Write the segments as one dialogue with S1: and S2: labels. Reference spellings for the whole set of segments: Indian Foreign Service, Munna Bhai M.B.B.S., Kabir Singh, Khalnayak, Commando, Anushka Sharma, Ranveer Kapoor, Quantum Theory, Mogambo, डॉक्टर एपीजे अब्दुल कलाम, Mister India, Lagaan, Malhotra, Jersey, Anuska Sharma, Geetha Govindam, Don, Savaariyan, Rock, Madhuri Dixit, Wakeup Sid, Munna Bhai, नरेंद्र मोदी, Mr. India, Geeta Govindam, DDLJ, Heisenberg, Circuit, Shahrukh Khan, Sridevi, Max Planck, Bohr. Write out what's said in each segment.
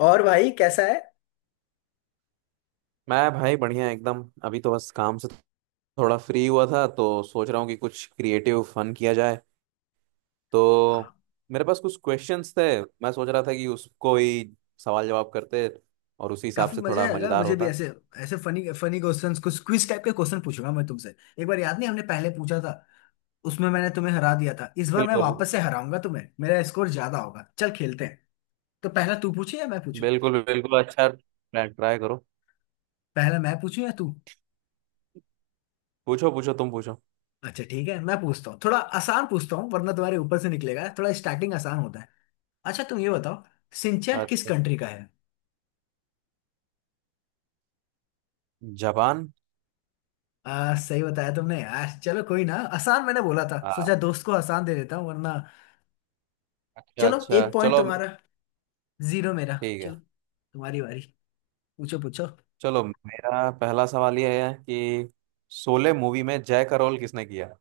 S1: और भाई कैसा है।
S2: मैं भाई बढ़िया एकदम। अभी तो बस काम से थोड़ा फ्री हुआ था तो सोच रहा हूँ कि कुछ क्रिएटिव फन किया जाए।
S1: हाँ,
S2: तो मेरे पास कुछ क्वेश्चंस थे। मैं सोच रहा था कि उसको ही सवाल जवाब करते और उसी हिसाब
S1: काफी
S2: से
S1: मजा
S2: थोड़ा
S1: आएगा
S2: मजेदार
S1: मुझे भी
S2: होता।
S1: ऐसे ऐसे फनी फनी क्वेश्चंस कुछ क्विज टाइप के क्वेश्चन पूछूंगा मैं तुमसे। एक बार याद नहीं हमने पहले पूछा था, उसमें मैंने तुम्हें हरा दिया था। इस बार मैं
S2: बिल्कुल
S1: वापस से हराऊंगा तुम्हें, मेरा स्कोर ज्यादा होगा, चल खेलते हैं। तो पहला तू पूछे या मैं पूछूं।
S2: बिल्कुल। बिल्कुल अच्छा, ट्राई करो।
S1: पहला मैं पूछूं या तू।
S2: पूछो पूछो, तुम पूछो।
S1: अच्छा ठीक है, मैं पूछता हूँ, थोड़ा आसान पूछता हूँ वरना तुम्हारे ऊपर से निकलेगा, थोड़ा स्टार्टिंग आसान होता है। अच्छा तुम ये बताओ, सिंचैन किस
S2: अच्छा,
S1: कंट्री का है।
S2: जापान।
S1: सही बताया तुमने यार। चलो कोई ना, आसान मैंने बोला था,
S2: आ,
S1: सोचा दोस्त को आसान दे देता हूँ वरना।
S2: अच्छा
S1: चलो
S2: अच्छा,
S1: एक पॉइंट
S2: चलो।
S1: तुम्हारा, जीरो मेरा।
S2: ठीक है।
S1: चलो तुम्हारी बारी, पूछो पूछो।
S2: चलो, मेरा पहला सवाल ये है कि शोले मूवी में जय का रोल किसने किया।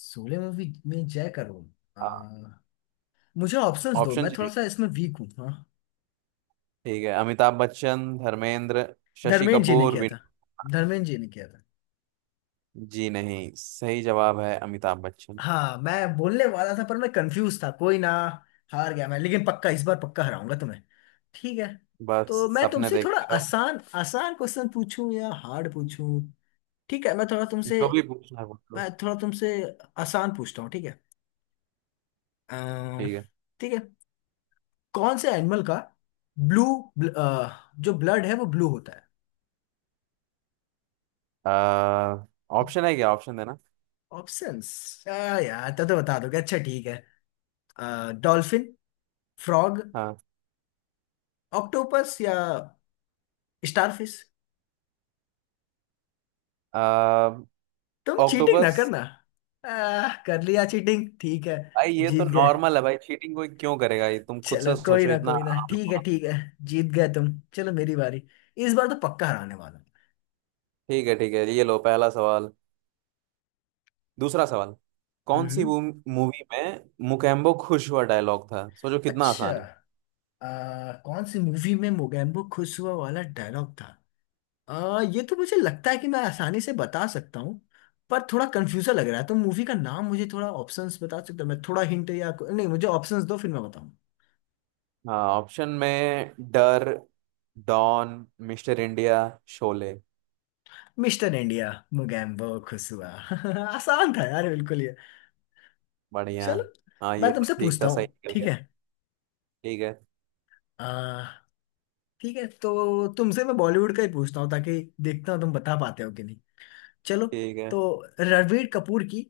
S1: सोलो मूवी में जय करो। आ, मुझे ऑप्शंस दो,
S2: ऑप्शन
S1: मैं थोड़ा
S2: चाहिए?
S1: सा इसमें वीक हूँ। हाँ,
S2: ठीक है, अमिताभ बच्चन, धर्मेंद्र, शशि
S1: धर्मेंद्र जी ने
S2: कपूर,
S1: किया
S2: विन।
S1: था धर्मेंद्र जी ने किया था।
S2: जी नहीं, सही जवाब है अमिताभ बच्चन।
S1: हाँ मैं बोलने वाला था पर मैं कंफ्यूज था, कोई ना। हार गया मैं, लेकिन पक्का इस बार पक्का हराऊंगा तुम्हें। ठीक है,
S2: बस
S1: तो मैं
S2: सपने
S1: तुमसे थोड़ा
S2: देखते रहो।
S1: आसान आसान क्वेश्चन पूछूं या हार्ड पूछूं। ठीक है
S2: जो भी पूछना है पूछ लो।
S1: मैं थोड़ा तुमसे आसान पूछता हूँ, ठीक है। अम्म,
S2: ठीक है।
S1: ठीक है। कौन से एनिमल का ब्लू, जो ब्लड है वो ब्लू होता है।
S2: आ, ऑप्शन है क्या? ऑप्शन देना।
S1: ऑप्शंस, यार तब तो बता दोगे, अच्छा ठीक है। डॉल्फिन, फ्रॉग,
S2: हाँ।
S1: ऑक्टोपस या स्टारफिश।
S2: आ,
S1: तुम चीटिंग ना
S2: ऑक्टोपस।
S1: करना। कर लिया चीटिंग, ठीक है।
S2: भाई ये तो
S1: जीत गए।
S2: नॉर्मल है, भाई चीटिंग कोई क्यों करेगा, ये तुम खुद
S1: चलो
S2: से
S1: कोई
S2: सोचो,
S1: ना
S2: इतना
S1: कोई ना,
S2: आम
S1: ठीक है
S2: सवाल।
S1: ठीक है। जीत गए तुम। चलो मेरी बारी, इस बार तो पक्का हराने वाला।
S2: ठीक है ठीक है, ये लो पहला सवाल। दूसरा सवाल,
S1: हूँ।
S2: कौन सी
S1: हम्म
S2: मूवी में मुकेम्बो खुश हुआ डायलॉग था? सोचो कितना
S1: अच्छा।
S2: आसान है।
S1: कौन सी मूवी में मोगैम्बो खुश हुआ वाला डायलॉग था। ये तो मुझे लगता है कि मैं आसानी से बता सकता हूँ पर थोड़ा कंफ्यूजन लग रहा है, तो मूवी का नाम मुझे थोड़ा ऑप्शंस बता सकते हो, मैं थोड़ा हिंट, या नहीं मुझे ऑप्शंस दो फिर मैं बताऊँ।
S2: हाँ, ऑप्शन में डर, डॉन, मिस्टर इंडिया, शोले।
S1: मिस्टर इंडिया, मुगैम्बो खुसुआ आसान था यार, बिल्कुल ये।
S2: बढ़िया।
S1: चलो
S2: हाँ
S1: मैं
S2: ये तो
S1: तुमसे
S2: ठीक
S1: पूछता
S2: था, सही
S1: हूँ
S2: निकल
S1: ठीक
S2: गया।
S1: है।
S2: ठीक है।
S1: आ, ठीक है तो तुमसे मैं बॉलीवुड का ही पूछता हूँ, ताकि देखता हूँ तुम बता पाते हो कि नहीं। चलो,
S2: ठीक है,
S1: तो रणबीर कपूर की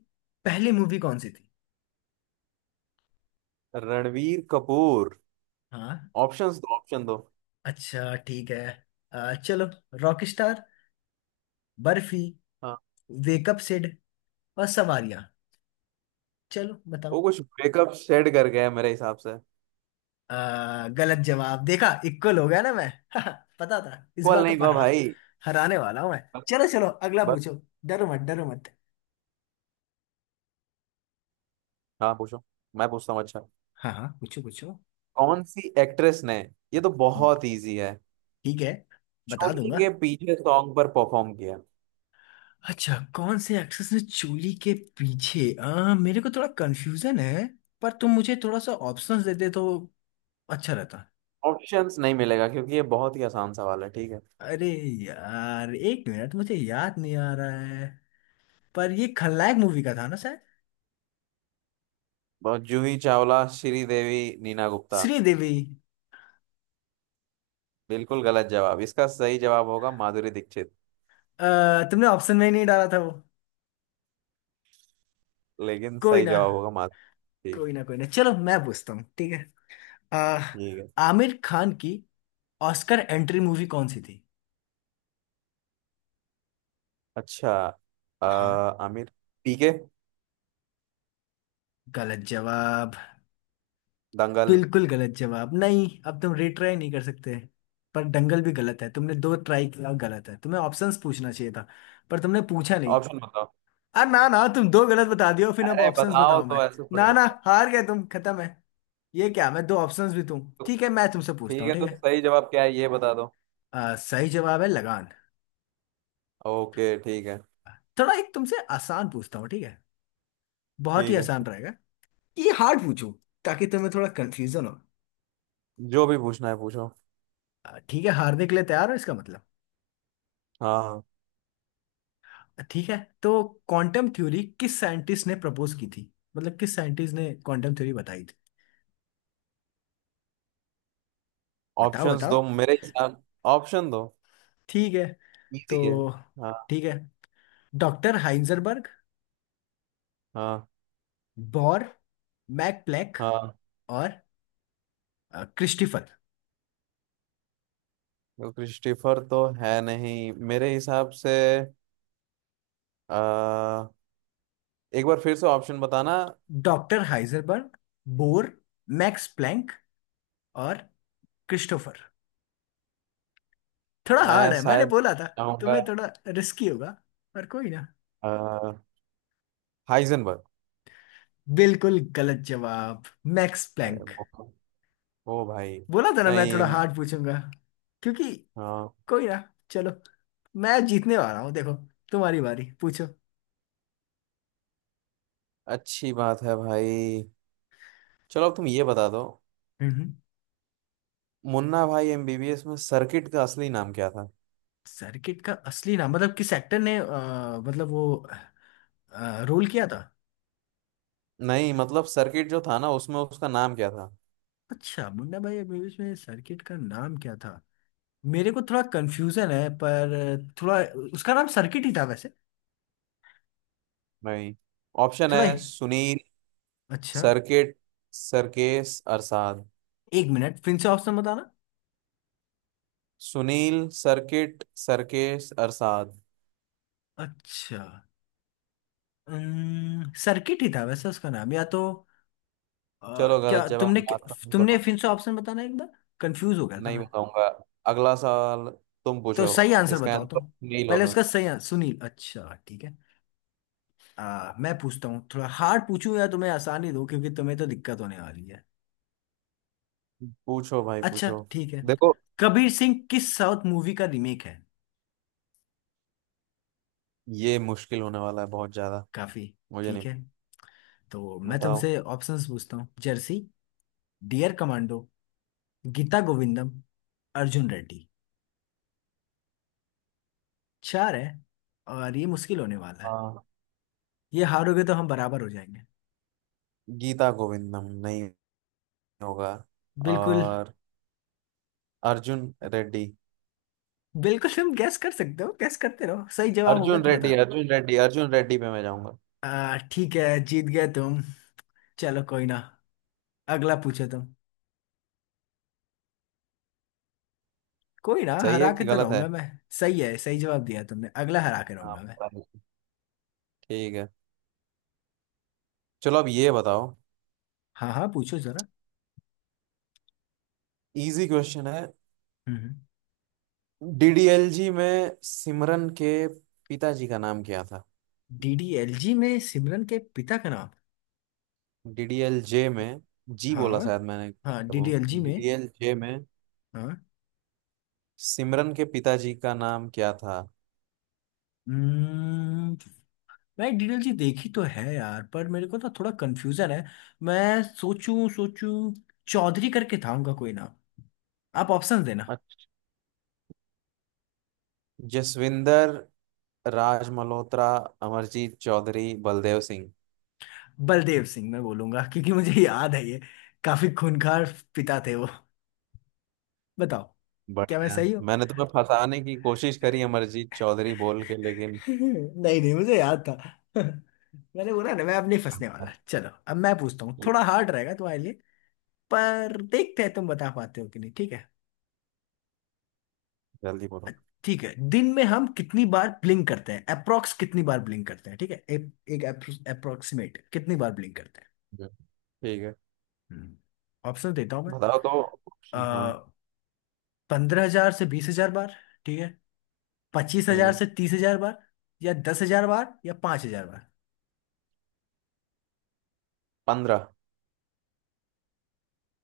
S1: पहली मूवी कौन सी थी।
S2: रणवीर कपूर।
S1: हाँ,
S2: ऑप्शंस दो, ऑप्शन दो।
S1: अच्छा ठीक है। चलो, रॉक, बर्फी,
S2: हाँ।
S1: वेकअप सिड और सवारियां। चलो
S2: वो
S1: बताओ।
S2: कुछ ब्रेकअप सेट कर गया है मेरे हिसाब से।
S1: गलत जवाब। देखा इक्वल हो गया ना मैं। पता था, इस बार
S2: इक्वल
S1: तो
S2: नहीं हुआ
S1: पढ़ा,
S2: भाई।
S1: हराने वाला हूं मैं।
S2: बस।
S1: चलो चलो अगला
S2: बस।
S1: पूछो। डरो मत डरो मत।
S2: हाँ पूछो। मैं पूछता हूँ, अच्छा,
S1: हाँ हाँ पूछो पूछो।
S2: कौन सी एक्ट्रेस ने, ये तो
S1: हम्म,
S2: बहुत इजी है,
S1: ठीक है, बता
S2: चोरी
S1: दूंगा।
S2: के पीछे सॉन्ग पर परफॉर्म किया।
S1: अच्छा, कौन से एक्ट्रेस ने चोली के पीछे। मेरे को थोड़ा कंफ्यूजन है, पर तुम मुझे थोड़ा सा ऑप्शंस देते तो अच्छा रहता।
S2: ऑप्शंस नहीं मिलेगा क्योंकि ये बहुत ही आसान सवाल है। ठीक है।
S1: अरे यार, एक मिनट मुझे याद नहीं आ रहा है, पर ये खलनायक मूवी का था ना शायद।
S2: बहुत- जूही चावला, श्रीदेवी, नीना गुप्ता।
S1: श्रीदेवी।
S2: बिल्कुल गलत जवाब, इसका सही जवाब होगा माधुरी दीक्षित।
S1: अ, तुमने ऑप्शन में ही नहीं डाला था वो।
S2: लेकिन
S1: कोई
S2: सही
S1: ना
S2: जवाब होगा माधुरी।
S1: कोई
S2: ठीक।
S1: ना कोई ना, चलो मैं पूछता हूँ ठीक है। अ,
S2: ठीक है।
S1: आमिर खान की ऑस्कर एंट्री मूवी कौन सी थी।
S2: अच्छा।
S1: हाँ,
S2: आमिर। पीके।
S1: गलत जवाब।
S2: दंगल।
S1: बिल्कुल गलत जवाब। नहीं अब तुम रिट्राई नहीं कर सकते, पर दंगल भी गलत है, तुमने दो ट्राई किया, गलत है, तुम्हें ऑप्शंस पूछना चाहिए था, पर तुमने पूछा नहीं।
S2: ऑप्शन बताओ।
S1: अरे ना ना, तुम दो गलत बता दियो फिर अब
S2: अरे
S1: ऑप्शंस
S2: बताओ,
S1: बताओ
S2: तो
S1: मैं।
S2: ऐसे थोड़ी
S1: ना ना,
S2: होता है।
S1: हार गए तुम, खत्म है। ये क्या मैं दो ऑप्शंस भी तुम,
S2: तो
S1: ठीक है मैं तुमसे पूछता
S2: ठीक
S1: हूँ
S2: है,
S1: ठीक
S2: तो
S1: है।
S2: सही जवाब क्या है ये बता दो।
S1: सही जवाब है लगान।
S2: ओके ठीक है।
S1: थोड़ा एक तुमसे आसान पूछता हूँ ठीक है, बहुत ही
S2: ठीक है।
S1: आसान रहेगा। ये हार्ड पूछू ताकि तुम्हें थोड़ा कंफ्यूजन हो।
S2: जो भी पूछना है पूछो।
S1: ठीक है, हारने के लिए तैयार हो इसका मतलब।
S2: हाँ हाँ।
S1: ठीक है तो क्वांटम थ्योरी किस साइंटिस्ट ने प्रपोज की थी, मतलब किस साइंटिस्ट ने क्वांटम थ्योरी बताई थी, बताओ
S2: ऑप्शंस दो
S1: बताओ।
S2: मेरे हिसाब, ऑप्शन दो।
S1: ठीक है।
S2: इजी
S1: तो
S2: है। हाँ।
S1: ठीक है, डॉक्टर हाइंजनबर्ग,
S2: हाँ।
S1: बॉर, मैक प्लैंक
S2: हाँ।
S1: और क्रिस्टिफर।
S2: क्रिस्टीफर तो है नहीं मेरे हिसाब से। आ, एक बार फिर से ऑप्शन बताना।
S1: Doctor Heisenberg, Bohr, Max Planck और क्रिस्टोफर। थोड़ा हार्ड
S2: मैं
S1: है मैंने
S2: शायद
S1: बोला था,
S2: चाहूंगा।
S1: तुम्हें थोड़ा रिस्की होगा, पर कोई ना।
S2: अ, हाइजेनबर्ग।
S1: बिल्कुल गलत जवाब, मैक्स
S2: ए,
S1: प्लैंक।
S2: वो वो भाई।
S1: बोला था ना मैं
S2: नहीं।
S1: थोड़ा हार्ड पूछूंगा, क्योंकि
S2: हाँ।
S1: कोई ना, चलो मैं जीतने वाला हूँ देखो। तुम्हारी बारी पूछो।
S2: अच्छी बात है भाई। चलो अब तुम ये बता दो,
S1: हम्म।
S2: मुन्ना भाई एमबीबीएस में सर्किट का असली नाम क्या था।
S1: सर्किट का असली नाम, मतलब किस एक्टर ने मतलब वो रोल किया था।
S2: नहीं मतलब सर्किट जो था ना, उसमें उसका नाम क्या था।
S1: अच्छा, मुन्ना भाई मूवीज में सर्किट का नाम क्या था, मेरे को थोड़ा कंफ्यूजन है पर थोड़ा, उसका नाम सर्किट ही था वैसे।
S2: नहीं, ऑप्शन
S1: थोड़ा
S2: है
S1: ही,
S2: सुनील,
S1: अच्छा,
S2: सर्किट, सरकेश अरसाद।
S1: एक मिनट फिर से ऑप्शन बताना।
S2: सुनील, सर्किट, सर्केश अरसाद।
S1: अच्छा, सर्किट ही था वैसे उसका नाम या तो,
S2: चलो गलत
S1: क्या
S2: जवाब,
S1: तुमने,
S2: बात खत्म
S1: तुमने
S2: करो।
S1: फिर से ऑप्शन बताना एक बार, कंफ्यूज हो गया था
S2: नहीं
S1: मैं।
S2: बताऊंगा। अगला सवाल, तुम
S1: तो
S2: पूछो।
S1: सही आंसर
S2: इसका
S1: बताओ
S2: आंसर
S1: तुम।
S2: सुनील
S1: पहले
S2: होगा।
S1: उसका सही आंसर सुनील, अच्छा ठीक है। मैं पूछता हूँ, थोड़ा हार्ड पूछूं या तुम्हें आसानी दो क्योंकि तुम्हें तो दिक्कत होने वाली है।
S2: पूछो भाई
S1: अच्छा
S2: पूछो।
S1: ठीक है,
S2: देखो,
S1: कबीर सिंह किस साउथ मूवी का रीमेक है।
S2: ये मुश्किल होने वाला है बहुत ज्यादा।
S1: काफी।
S2: मुझे नहीं।
S1: ठीक है, तो मैं
S2: बताओ।
S1: तुमसे ऑप्शंस पूछता हूँ। जर्सी, डियर कमांडो, गीता गोविंदम, अर्जुन रेड्डी। चार है, और ये मुश्किल होने वाला है।
S2: आ,
S1: ये हारोगे तो हम बराबर हो जाएंगे।
S2: गीता गोविंदम नहीं होगा।
S1: बिल्कुल।
S2: और अर्जुन रेड्डी।
S1: बिल्कुल तुम गैस कर सकते हो, गैस करते रहो, सही जवाब होगा
S2: अर्जुन
S1: तो
S2: रेड्डी,
S1: बता।
S2: अर्जुन रेड्डी, अर्जुन रेड्डी पे मैं जाऊंगा।
S1: ठीक है, जीत गए तुम। चलो कोई ना, अगला पूछो तुम। कोई ना,
S2: सही है
S1: हरा के
S2: कि
S1: तो
S2: गलत है?
S1: रहूंगा मैं। सही है, सही जवाब दिया तुमने, अगला हरा के
S2: हाँ
S1: रहूंगा मैं।
S2: पता नहीं। ठीक है। चलो अब ये बताओ,
S1: हाँ हाँ पूछो जरा।
S2: इजी क्वेश्चन है।
S1: हम्म।
S2: डीडीएलजी में सिमरन के पिताजी का नाम क्या था?
S1: डीडीएलजी में सिमरन के पिता का नाम।
S2: डीडीएलजे में जी बोला
S1: हाँ
S2: शायद मैंने, क्या
S1: हाँ,
S2: था वो
S1: डीडीएलजी में।
S2: डीडीएलजे में
S1: हाँ।
S2: सिमरन के पिताजी का नाम क्या था?
S1: हम्म। मैं डीडीएलजी देखी तो है यार, पर मेरे को ना थोड़ा कंफ्यूजन है। मैं सोचूं सोचूं, चौधरी करके था उनका कोई नाम। आप ऑप्शन देना।
S2: अच्छा, जसविंदर, राज मल्होत्रा, अमरजीत चौधरी, बलदेव सिंह।
S1: बलदेव सिंह मैं बोलूंगा क्योंकि मुझे याद है ये, काफी खूंखार पिता थे वो। बताओ, क्या मैं
S2: बढ़िया।
S1: सही हूँ।
S2: मैंने तुम्हें फंसाने की कोशिश करी अमरजीत चौधरी बोल के, लेकिन
S1: नहीं नहीं, मुझे याद था। मैंने बोला ना, मैं अब नहीं फंसने वाला। चलो अब मैं पूछता हूँ, थोड़ा हार्ड रहेगा तुम्हारे लिए, पर देखते हैं तुम बता पाते हो कि नहीं, ठीक है।
S2: जल्दी
S1: अ-
S2: बोलो।
S1: ठीक है, दिन में हम कितनी बार ब्लिंक करते हैं, अप्रोक्स कितनी बार ब्लिंक करते हैं, ठीक है एक अप्रोक्सीमेट कितनी बार ब्लिंक करते
S2: ठीक है।
S1: हैं। ऑप्शन देता हूं मैं।
S2: बताओ तो ऑप्शन, हाँ।
S1: 15,000 से 20,000 बार, ठीक है, पच्चीस हजार
S2: हम्म,
S1: से तीस हजार बार, या 10,000 बार, या 5,000 बार।
S2: पंद्रह।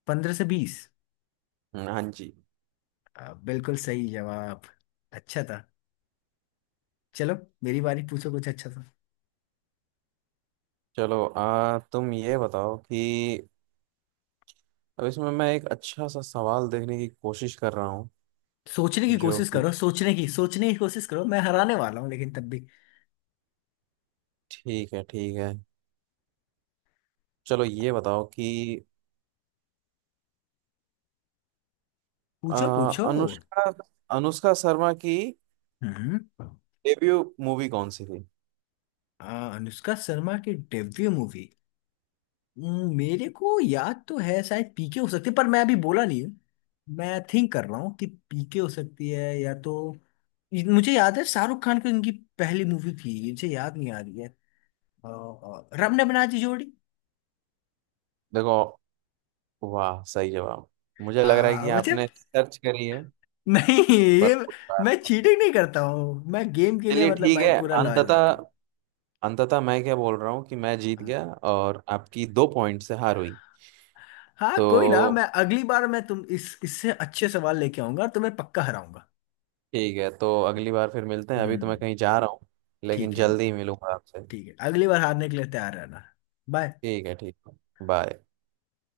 S1: 15 से 20।
S2: हाँ 15, हाँ जी।
S1: बिल्कुल सही जवाब, अच्छा था। चलो मेरी बारी, पूछो कुछ अच्छा सा।
S2: चलो आ तुम ये बताओ कि अब इसमें मैं एक अच्छा सा सवाल देखने की कोशिश कर रहा हूँ,
S1: सोचने की
S2: जो
S1: कोशिश
S2: कि।
S1: करो, सोचने की कोशिश करो, मैं हराने वाला हूँ लेकिन तब भी।
S2: ठीक है ठीक है। चलो ये बताओ कि
S1: पूछो पूछो।
S2: अनुष्का, अनुष्का शर्मा की
S1: हम्म।
S2: डेब्यू मूवी कौन सी थी।
S1: अनुष्का शर्मा की डेब्यू मूवी। मेरे को याद तो है, शायद पीके हो सकती है पर मैं अभी बोला नहीं हूँ। मैं थिंक कर रहा हूँ कि पीके हो सकती है, या तो मुझे याद है, शाहरुख खान की इनकी पहली मूवी थी, मुझे याद नहीं आ रही है। रब ने बना दी जोड़ी।
S2: देखो। वाह सही जवाब। मुझे लग रहा है कि
S1: मुझे
S2: आपने सर्च करी है,
S1: नहीं
S2: पर
S1: ये,
S2: कोई बात
S1: मैं
S2: नहीं।
S1: चीटिंग नहीं करता हूँ, मैं गेम के लिए
S2: चलिए
S1: मतलब
S2: ठीक
S1: भाई
S2: है।
S1: पूरा लॉयल
S2: अंततः,
S1: रहता हूँ।
S2: अंततः मैं क्या बोल रहा हूँ कि मैं जीत
S1: हाँ।
S2: गया और आपकी दो पॉइंट से हार हुई।
S1: हाँ कोई ना,
S2: तो
S1: मैं अगली बार मैं तुम इस इससे अच्छे सवाल लेके आऊंगा और तुम्हें पक्का हराऊंगा।
S2: ठीक है, तो अगली बार फिर मिलते हैं, अभी तो मैं
S1: हम्म।
S2: कहीं जा रहा हूँ। लेकिन
S1: ठीक है,
S2: जल्दी ही मिलूंगा आपसे।
S1: ठीक है अगली बार हारने के लिए तैयार रहना। बाय।
S2: ठीक है ठीक है। बाय।